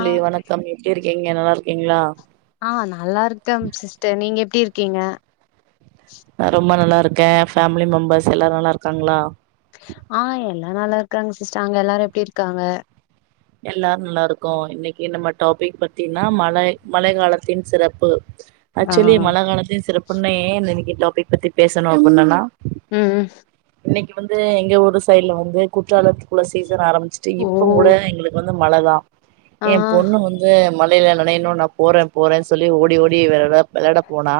ஆ வணக்கம் எப்டி இருக் நீங்க நல்லா இருக்கீங்களா ஆ நல்லா இருக்கேம் சிஸ்டர் நீங்க எப்டி இரு க்கீங்க ரொம்ப நல்லா இருக் ங்க ஃபேமிலி மெம்பர்ஸ் எல்லாரும் நல்லா இருக்காங்களா ஆ எல்லா நல்லா இருக்காங்க சிஸ்டர் அங்க எல்லாரும் எப்டி இருக்காங்க எல்லாரும் நல்லா இருக்கோ இன்னைக்கு நம்ம டாபிக் பத்தீங்கன்னா மழை மழை காலத்தின் சிறப்பு ஆ ஆக்சுவலி மழ காலத்தின் சிறப் பொண்ணே இன்னைக்கு டாபிக் பத்தி பேசணும்முனானா ம் ம் இன்னைக்கு வந்து எங்க ஊர் சைடு்ல வந்து குற்றாலத்துக்குள்ள செ மர் காலம் ஆரம்பிச்சுட்டு ஓ இப்போ கூட எங்களுக் வந்து மழ தான் ஆ என் பொண்ணு வந்து ம மழைல நினைனும் நான் போறே போறே சொல்லி ஓடி ஓடி விலடா வெலடா போனா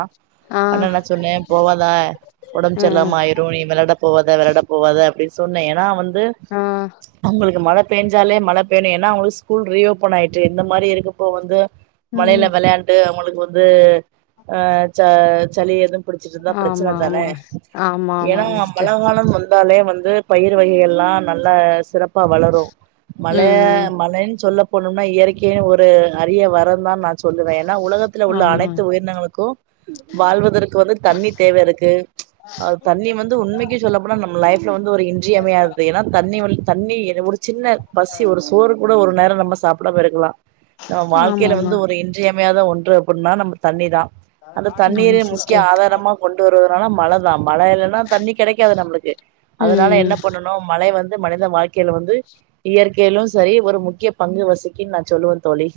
ஆ அண்ணா நா சொன்னேன் போவாதா ம் ஒடம்புச்சரிலமா ஆயிரும் ந வேளாட போவாத விளாட போவாத அப்டி சொன்னே எனா வந் ந்து ஆ உங்களுக்கு மழ பெஞ்சாலே மல வேண ஏன்னா அவங்களுக்கு ஸ்கூல் ரீஓபன் ஆயிட்டு இந்த மாதிரி இருக்கப்போ வந்து மலைல ம் வெளையாண்டு அவுங்களுக்கு ஒது அ ச சலி ஏதும் புடுச்சுட்ருந்தா ப்ரச்சன ஆமா தான ஆமா ஆமா ஆமா ஏன்னா சிஸ்டர் மலகாலன் வந்தாலே வந் து பயிர் வகைகலா எல்லான் நல்ல சிறப் ப்பா வளரு ல ம் மலென் சொல்ல போனும்னா இயற்கியென்னு ஒரு அரிய வரந்தா நா சொல்லுவே ஏன்னா உலகத்து உள்ள ஆமா அனைத்து உயிரினங்களுக்கும் வால்வதற்கு வந்து தண்ணி தேவ இருக்கு ச் தண்ணி வந்து உண்மக்கு சொல்லப்போனா நம்ம லைப் ட் ல வந்து ஒரு இன்றியமையாது ஏன்னா தண்ணி வல் தண்ணி எ ஒரு சின்ன பசி ஒரு சோறு கூட ஒரு நேரொ நம்ப சாப்டாம இருக்கலாம் நம் ஆமா வால்க்கைல ஆமா வந்து ஒரு இன்றியம் ம்யாத ஒன்று அப்புட்னா நம்ப தண்ணி தான் அந்த ஆமா தண்ணீரே முக்ய சிஸ்டர் ஆதாரமா கொண்டு வருவ நாளா மழ தா மழ இல்லன்னா தண்ணி கெடைக்காது நம்ளுக்கு அதனால ம் என்ன பண்ணனு மழை வந் து மனித வாழ்க்கைல வந்து இயற்கைலு சரி ஒரு முக்கிய பங்கு வசிக்கின் நா சொல்லுவ தோழி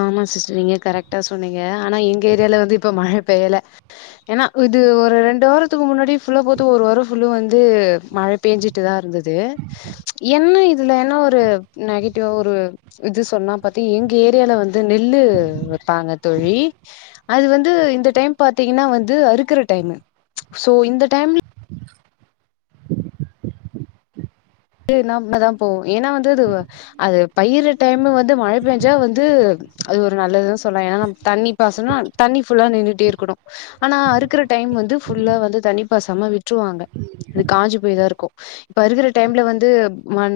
ஆமா சிஸ்டர் நீங்க கரெக்டா சொன்னீங்க ஆனா எங்க ஏரியால வந்து இப்ப மழ பெய்யல ஏனா இது ஒரு ரெண்டு வாரத்துக்கு முன்னாடி ஃபுல்லா போத்து ஒரு வாரொ ஃபுல்லு வந்து மழ பேஞ்சிட்டு தா இருந்துது து என்ன இது துல என்ன ஒரு நெகடிவ் ஒரு இது சொன்னா பத்தி ங்க ஏரியால வந்து நெல்லு வெப்பாங்க தோழி அது வந்து இந்த டைம் பாத்தீங்னா வந்து அறுக்குற டைமு சோ இந்த டைம்ல [unintelligible] ஏனா வந்து அது அது பயிறு டைம் வந்து மழ பேஞ்சா வந்து அது ஒரு நல்லது தா சொல்லா ஏனா நம் தண்ணி பாசனோ தண்ணி ஃபுல்லா நின்னுட்டேருக்குணு ஆனா அறுக்குற டைம் வந்து ஃபுல்லா வந்து தண்ணி பாசாமா விட் ட்ருவாங்க இது காஞ்சி போய் தாருக்கு ப்ப அறுக்குற டைம்ல வந் து மண்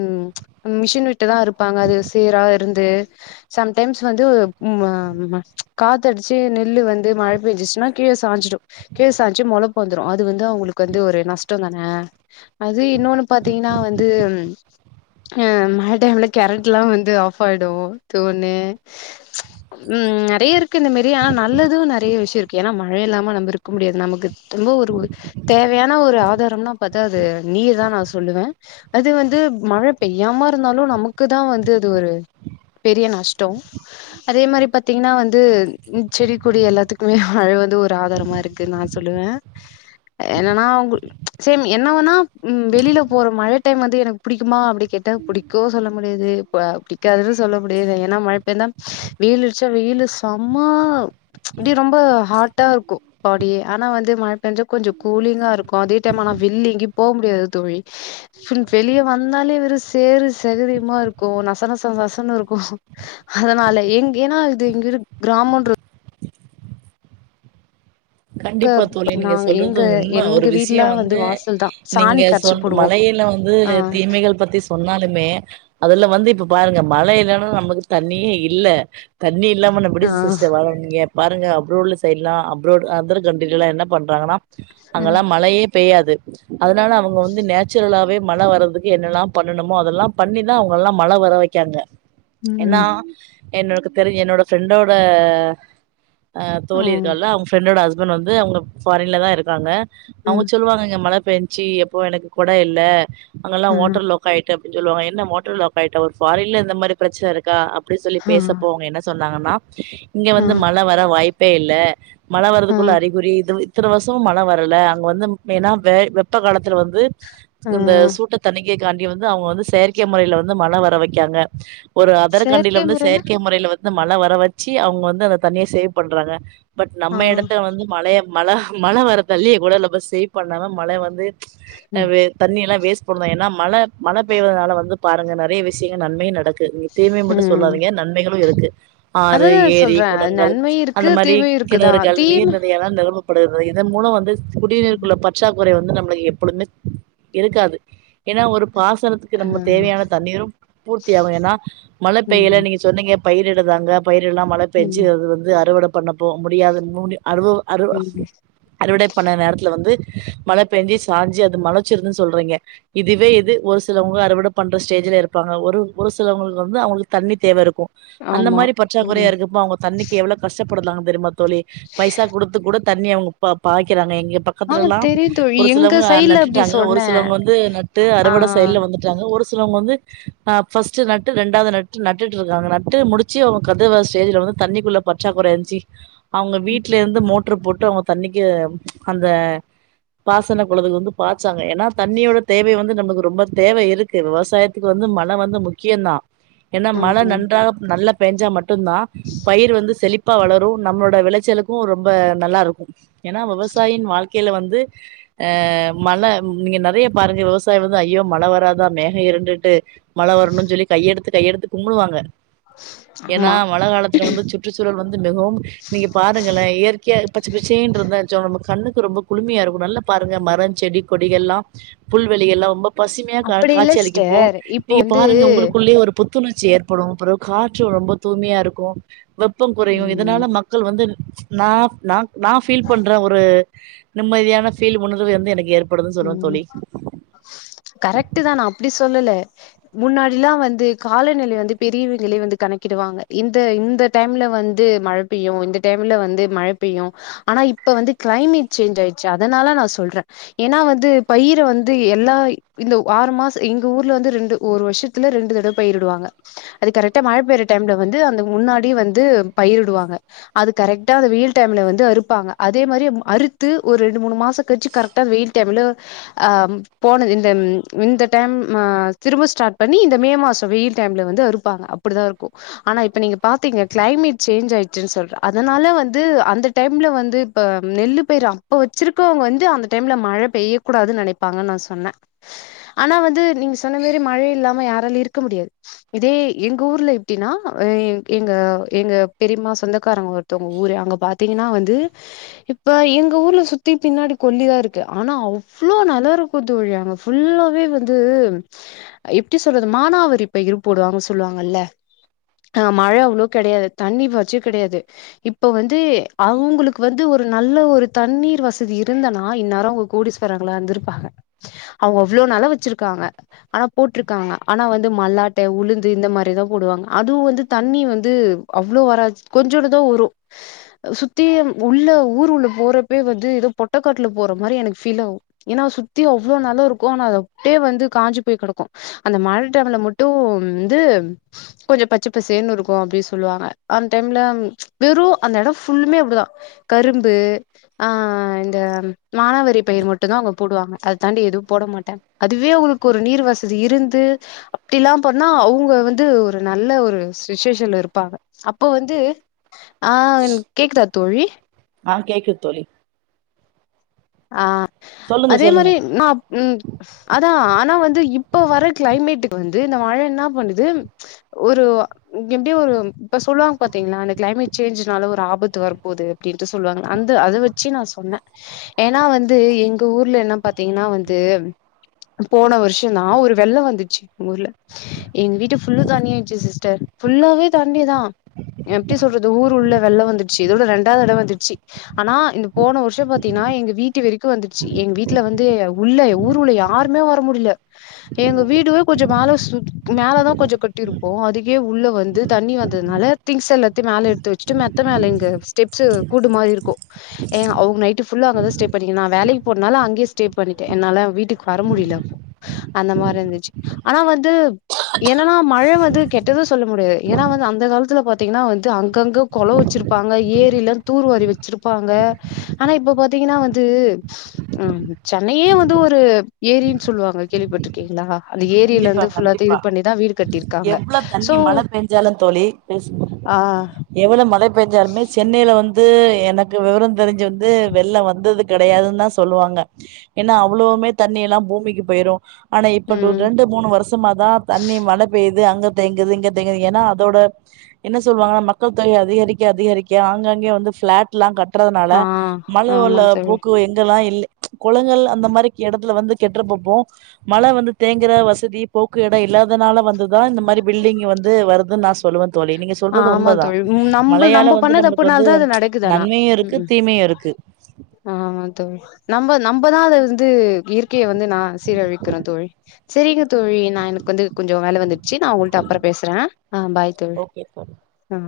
மிஷின் விட் டு தா அறுப்பாங்க அது சேரா இருந் து சம்டைம்ஸ் வந்து ம் ஆ காத்தடிச்சு நெல்லு வந்து மழ பேஞ்சிச்சுன்னா கீழ சாஞ்சிடு கீழ சாஞ்சு மொளப்பு வந்துரு அது வந்து அவுங்களுக்கு வந்து ஒரு நஸ்டொ தான அது இன்னோனு பாத்தீங்னா வந் ஆ மழ டைம்ல கெரண்ட்லா வந்து ஆஃபாயிடு அதோன்னு ம் நறைய இருக்கு இந்த மேரி ஆனா நல்லது நறைய விஷயோ இருக்கு ஏனா மழை இல்லாம நம்ப இருக்க முடியாது நமக்கு ரொம்ப ஒரு தேவையான ஒரு ஆதாரம்னா பாத்தா அது நீர் தா நா சொல்லுவே அது வந்து மழ பெய்யாம இருந்தாலு நமக்கு தா வந்து இது ஒரு பெரிய நஷ்டொ அதே மரி பாத்தீங்னா வந்து செடி கொடி எல்லாத்துக்குமே மழ வந்து ஒரு ஆதாரமா இருக்குன் நா சொல்லுவே என்னனா [unintelligible] சேம் என்ன வேனா வெளில போற மழ டைம் வந்து எனக்கு பிடிக்குமா அப்டி கேட்டா பிடிக்கு சொல்ல முடியாது ப பிடிக்காதுனு சொல்ல முடியாது ஏனா மழ பெயந்தா வெயிலடிச்சா வெயிலு சமா அப்டே ரொம்ப ஹாட்டாருக்கு பாடியே ஆனா வந்து மழ பெஞ்சா கொஞ்சோ கூலிங்காருக்கு அதே டைம் ஆனா வெல்ல எங்கி போ முடியாது தோழி [unintelligible] வெளிய வந்தாலே வெறு சேரு செகதியுமாருக்கு நசநச நசநசன்னு இருக்கு அதனால எங் ஏனா இது எங்க கிராமன்ற கண்டிப்பா தோழி நீங்க நாங்க சொல்றது எங்க உண்ம ஒரு எங்க வீட்ல விஷயோ வந்து வாசல் தா நீங்க சாணி கரச்சு சொல் போடுவோ மழையில வந்து ஆ தீமைகள் பத்தி சொன்னாலுமே அதுல வந்து இப்ப பாருங்க மழ இல்லனா நமக்கு தண்ணியே இல்ல தா தண்ணி இல்லாமல் எப்டி ஆ சிஸ்டர் வாழ முடியு பாருங்க ரோட்ல சைட்லா அப்ரோடு [unintelligible] என்ன பண்றாங்கனா ம் அங்கெல்லா மழையே பெய்யாது [inaudible] அதனால அவங்க வந்து நேச்சுரலாவே மழ வரதுக்கு என்னெல்லா பண்ணணுமோ அதெல்லா பண்ணிதா அவங்கலா மழ வர வைக்காங்க என்னா ம் என்னக்கு தெரி என்னோட ஃப்ரெண்டோட ஆ தோழி ம் இருக்கால அவங்க ஃபிரண்டோட ஹஸ் பண்ட் வந்து அவங்க ஃபாரின்ல தா இருக்காங்க அவங்க ம் சொல்லுவாங்க இங்க மழ பேஞ்சி எப்போ எனக்கு கொட இல்ல அங்கெல்லா ம் ஹோட்டெல்ல கையிட்டு சொல்லுவாங்க என்ன மோட்டர்ல லோக்காய்டோ ஒரு ஃபாரின்லே இந்த மாரி பிரச்சன இருக்கா அப் அப்டி சொல்லி ஆ பேசப்போங்க என்ன சொன் லாங்கண்ணா இங்க ஆ வந்து மழ வர வாய்ப் பே இல்ல மழ ஆ குல அறிகுறி எதுவு இத்தன வருசமு மழ வரல அங்க வந்து மெயினா வெ வெப்ப காலத்துல வந் து ஆ இந்த சூட்ட தணிக் ஏ காந்தி வந்து அவங்க வந்து செயற்கை முறைல வந்து மழ வர வைக்காங்க ஒரு அதர் கண்டில செயற்கை வந்து முறைனா செயற்கை முறையில வந் ந்து மழ வர வச்சி அவுங்க வந்து அந்த தண்ணிய சேவ் பண்றாங்க பட் ஆ நம்ப எடத் வந்து மலய மலா மல வரத்தல்லி கூடல பஸ் ஏரி கொஞ்நேரோ மல வந்து ம் தண்ணி எல்லா வேஸ்ட் பன்றோ ஏனா மழ மழ பெய்றதுனால வந்து பாருங்க நெறைய விஷயங்கள் நன்மையா நடக் நீங்க தீமை மட்டு ம் சொல்லாதீங்க நன்மைகளு இருக்கு ஆறு அததா ஏரி சொல்றே குளங்கள் நன்மையு அந்த இருக்கு மாரி தீமையு இருக்குதா கிணறுகள் தீம நீர் நிலயலா நெரம்பு பிறது இதன் மூலம் வந்து குடி ம் நீருக்குள்ள பற்றாக் குறை வந்து நம்ளுக்கு எப்பொழுமே இருக்காது ஏனா ஒரு பாசனத்துக்கு ஆ நமக்கு தேவையான தண்ணீரும் பூர்த்திய ஆவலனா மழ பெய்யல ம் நீங்க சொன்னீங்க பயிரிடுறாங்க பயிர் எல்லா மழ பேஞ்சு ம் அது வந்து அறுவட பண்ண போக முடியாதுனோனே அது அறுவ் ம் அறுவடை பண்ண நேரத்துல வந்து மழ பேஞ்சி சாஞ்சி அது மழச்சிருக்குன்னு சொல்றீங்க இதுவே இது ஒரு சிலவங்க அறுவட பண்ற ஸ்டேஜ்ல இருப்பாங்க ஒரு சிலவங்களுக்கு வந்து அவுங்குளுக்கு தண்ணி தேவ இருக்கு அந்த ஆமா மாரி பற்றாக்குறயா ம் இருக்கப்போ அவுங்க தண்ணிக்கு எவ்ளோ கஷ்டப் எப்ட்ருந்தாங்க தெரிமா தோழி பைசா கொடுத்து கூட தண்ணி அவுங்க பாய்க்கிறாங்க எங்க ஆ பக்கத்துலலாம் தெரியு தோழி ஒரு எங்க சிலவங்க சைட்ல அப்டி நட்டுட்டாங்க ஒரு சொன்னே சிலவங்க வந்து நட்டு ஆ அறுவட சைட்ல வந்துட்டாங்க ஒருல சிலவங்க வந்து ஃபர்ஸ்ட் நட்டு ரெண்டாவது நட்டு நட்டுட்டு இருக்காங்க நட்டு முடிச்சு அவுங்க கத ஸ்டேஜல வந்து தண்ணிக்குள்ள பற்றாகுறை் அவங்க ம் வீட்டு வீட்ல இருந்து மோட்ரு போட்டு அவுங்க தண்ணிக்கு அந்த பாசன குளத்துக்கு வந்து பாய்சாங்க ஏனா தண்ணியோட தேவை வந்து நமக்கு ரொம்ப தேவை இருக்கு விவசாயத்துக்கு வந்து மழ வந்து முக்கியம் தான் என்ன மழ ஆமா நன்றாக நல்ல பைஞ்சா மட் தான் பயிர் வந்து செழிப் வளரு நம்மளோட விளைச்சலுக் க்கும் ரொம்ப நல்லா இருக்கூ ஏனா விவசாயின் வாழ்க்கையில வந்து அ மழை நீங்க நறைய பாருங்க விவசாயம் வந்து ஐயோ மழ வராதா மேகம் இண்டுட்டு மழ வரணு சொல்லி கையெடுத்து கையெடுத்து கும்புடுவாங்க ஏனா ஆமா மழ காலத்துல வந்து சுற்றுச்சூழல் வந்து மிகவும் நீங்க பார்த்த இயற்கையா பச்ச பச்சேனு இருந்தா ஜா கண்ணுக்கு ரொம்போ குளுமையா இருக்கும் நல்லா பாருங்க மரம் செடி கொடிகள் எல்லாம் புல்வெளிகள் எல்லாம் ரொம்ப பசுமையா அப்படி இல்ல காட்சி அளிக்கப்போ சிஸ்டர் இப்போ நீங்க வந்து பாருங்க உங்குளுக்குள்ளயே ஒரு புத்துணர்ச்சி ஏற்படும் அப்புறோ காற்று ரொம்ப தூய்மையா இருக்கும் வெப்பம் குறையு ம் இதனால மக்கள் வந்து நான் நான் நான் ஃபீல் பண்றே ஒரு நிம்மதியான ஃபீல் உனார்வு வந்து எனக்கு ஏற் உம் கரெக்ட் தன் நா அப்டி சொ சொல்லலா முன்னாடிலாம் வந்து காலநிலை வந்து பிரிவுனிலை வந்து கணக்கிடுவாங்க. இந்த இந்த டைம்ல வந்து மழை பெய்யும், இந்த டைம்ல வந்து மழ பெய்யும். ஆனா இப்ப வந்து கிளைமேட் சேஞ்ச் ஆயிடுச்சு. அதனால நான் சோல்ரே ஏனா வந்து பயிரு வந்து எல்லா இந்த ஆறு மாசம் எங்க ஊர்ல வந்து ரெண்டு ஒரு வருஷத்துல ரெண்டு தடவை பயிரிடுவாங்க அது கரெக்டா மழை பெயற டைம்ல வந்து அந்த முன்னாடி வந்து பயிரிடுவாங்க அது கரெக்டா அந்த வெயில் டைம்ல வந்து அறுப்பாங்க அதே மாரி அறுத்து ஒரு ரெண்டு மூணு மாசோ கலிச் கரேட்டா வெயில் டைம்ல அ போனது இந்த இந்த டைம் திரும்ப ஸ்டாட் பண்ணி இந்த மே மாச வெயில் டைம்ல வந்து அறுப்பாங்க அப்பிடிதா இருக்கு ஆனா இப்ப நீங்க பாத்திங்க க்ளைமெட் சேன்ஞ் ஆயிடுச்சுன் சொல்ற அதனாலா வந்து அந்த டைம்ல வந்து இப்ப நெல்லு பயிறு அப்ப வச்சிருக்கவுங்க வந்து அந்த டைம்லா மழ பெய்யக்கூடாதுனு நெனைப்பாங்கன் நா சொன்ன ஆனா வந்து நீங்க சொன்ன மாரி மழை இல்லாம யாராலியு இருக்க முடியாது இதே எங்க ஊர்ல எப்டின்னா எ எங்க எங்க பெரிமா சொந்தக்காரங்க ஒருத்தவுங்க ஊரு அங்க பாத்திங்கனா வந்து இப்ப எங்க ஊர்ல சுத்தி பின்னாடி கொல்லிதா இருக் ஆனா அவ்ளோ நல்லாருக்கு தோழி அங்க ஃபுல்லாவே வந்து எப்டி சொல்றது மானாவரி பயிறு போடுவாங்க சொல்லுவாங்கல்ல ஆ மழ அவ்ளோ கெடையாது தண்ணி வச்சு கெடையாது இப்ப வந்து அவங்குளுக்கு வந்து ஒரு நல்ல ஒரு தண்ணீர் வசதி இருந்தனா அ இந்நேரோ அவுங்க கோடிஸ்வரங்களா இந்திர்ப்பாங்க அவுங்க அவ்ளோ நெலோ வச்சிர்க்காங்க ஆனா போட்ருக்காங்க ஆனா வந்து மல்லாட்டே உளுந்து இந்த மாரிதா போடுவாங் அதுவூ வந்து தண்ணீ வந்து அவ்ளோ வராத் கொஞ்சோண்டு தா வரு சுத்தி உள்ள ஊருவுள்ள போறப்பே வந்து எதோ பொட்டக் காட்ல போற மாரி எனக்கு ஃபீலாவூ ஏனா சுத்தி அவ்ளோ நெலோ இர்க்கோ ஆனா அது அப்டே வந்து காஞ்சு போய் கெடக்கூ அந்த மழ் டைம்ல மட்டு வந்து கொஞ்ச பச்சப் பசேன்னுர்க்கூ அப்டி சொல்வாங்க அந் டைம்ல வெறு அந்த எட ஃபுல்மே இப்டிதா கரும்பு ஆ இந்த ம் மானாவரி பயிர் மட்டுதா அவுங்க போடுவாங்க அது தாண்டி எதுவு போட மாட்டாங் அதுவே அவுங்குளுக்கு ஒரு நீர் வசதி இருந்து அப்டி லா பண்ணா அவுங்க வந்து ஒரு நல்ல ஒரு சிச்சேஷன்ல இருப்பாங்க அப்போ வந்து ஆ கேக்குதா தோழி ஆ கேக்குத் தோழி ஆ சொல்லுங்க அதே சொல்லுங்க மாரி நாப் ம் தா ஆனா வந்து இப்ப வர க்ளைமேட்டுக்கு வந்து இந்த மழ என்னா பண்ணுது ஒரு எப்டி ஒரு இப்ப சொல்லுவாங் பாத்தீங்ளா அந்த க்ளைமேட் சேஞ்ச்னால ஒரு ஆபத்து வரப்போது அப்டின்ட்டு சொல்வாங்க அந்த அத வெச்சு நா சொன்ன ஏனா வந்து எங்க ஊர்லல்லா பாத்தீங்னா வந்து போன வர்ஷோனா ஒரு வெள்ளோ வந்துச்சி ஊர்ல எங்க வீட்டு ஃபுல்லா தண்ணி ஆய்ச்சு சிஸ்டர் ஃபுல்லாவே தண்ணிதா எப்டி சொல்றது ஊரு உள்ள வெள்ளோ வந்துச்சி இதோட ரெண்டாவ் தடவ் வந்துச்சி ஆனா இந்த போன வர்ஷோ பாத்தீனா எங்க வீட்டு வெரீக்கூ வந்துச்சி எங்க வீட்ல வந்து உள்ள ஊரு உள்ள யாருமே வர முடில எங்க வீடுவே கொஞ்ச மேல சுத் மேலதா கொஞ்ச கட்டிருப்போ அதுக்கே உள்ள வந்து தண்ணி வந்ததுனால திங்ஸ் எல்லாத்த மேல எட்த்து வெச்சுட்டு மெத்த மேல எங்க ஸ்டெப்ஸு கூடு மாரியிர்க்கூ எ அவ் நைட்டு ஃபுல்லா அங்கதா ஸ்டே அப்டி நா வேலைக் போனனால அங்கேயே ஸ்ட பண்ணிட்டே என்னால வீட்டுக்கு வர முடிலப்போ அந்த மாரி இந்துச்சு ஆனா வந்து என்னா மழ வந்து கெட்டது சொல்ல முடியாது ஏனா வந் அந்த காலத்துல பாத்தீங்ன்னா வந்து அங்கங்க கொளோ வெச்சிர்ப்பாங்க ஏரில தூர்வாரி வெச்சிருப்பாங்க ஆனா இப்ப பாத்தீங்ன்னா வந் டு ம் சென்னையே வந்து ஒரு ஏரின் சொல்லுவாங்க கேள்விப்பட்ருக்கீங்ளா கண்டிப்பா கண்டிப்பா கட்டியிருக்காங்க. எவ்ளோ தண்ணி சோ மழ பெஞ்சாலு தோழி ஆ எவ்ளோ மழ பேஞ்சாலுமே சென்னைல வந் து எனக்கு வெவரோ தெரிஞ்சுந்து வெள்ளோ வந்தது கெடையாதுன் தா சொல்லுவாங்க ஏனா அவ்ளவ்மே தண்ணி எல்லா பூமிக்கு போய்ரு ஆனா இப்ப டோர் ம் ரெண்டு மூணு வர்ஷமா தா தண்ணி மழ பெய்து அங்க தேங்குது இங்க தேங்குது ஏனா அதோட என்ன சொல்வாங்க மக்கள் தொக அதிகரிக்க அதிகரிக்க ஆங்காங்கே வந்து ஃப்ளாட்லா கட் ட்றதுனால ஆ மண் ஆமா உள்ள தோழி. போக்கு எங்கல்லா இல் கொளங்கள் அந்த மாரிக் எடத்துல வந்து கெட்றபப்போ மழ வந்து தேங்குற வசதி போக்கு எடோ இல்லாதனால வந்துதா இந்த மாரி பில்டிங் வந்து வருதுன் நா சொல்லுவன் ஆமா தோழி ம் நம்பல் நம்ப வந்து பண்ண நம்மளுக்கு வந்து தப்புனால தா அது நடக்குது ஆனா நன்மையு இருக்கு ம் தீமையு இருக்கு ஆமா தோழி நம்ப அது நம்பதா அதுலர்ந்து இயற்கிய வந்து நா சீரழிக்கிறோ தோழி செரிங்க தோழி நா எனக் வந்து கொஞ்சோ வேல வந்துச்சி நா உங்கள்ட்ட அப்றோ பேசுறே ஆ பாய் தோழ் ஓகே தோழி ஆ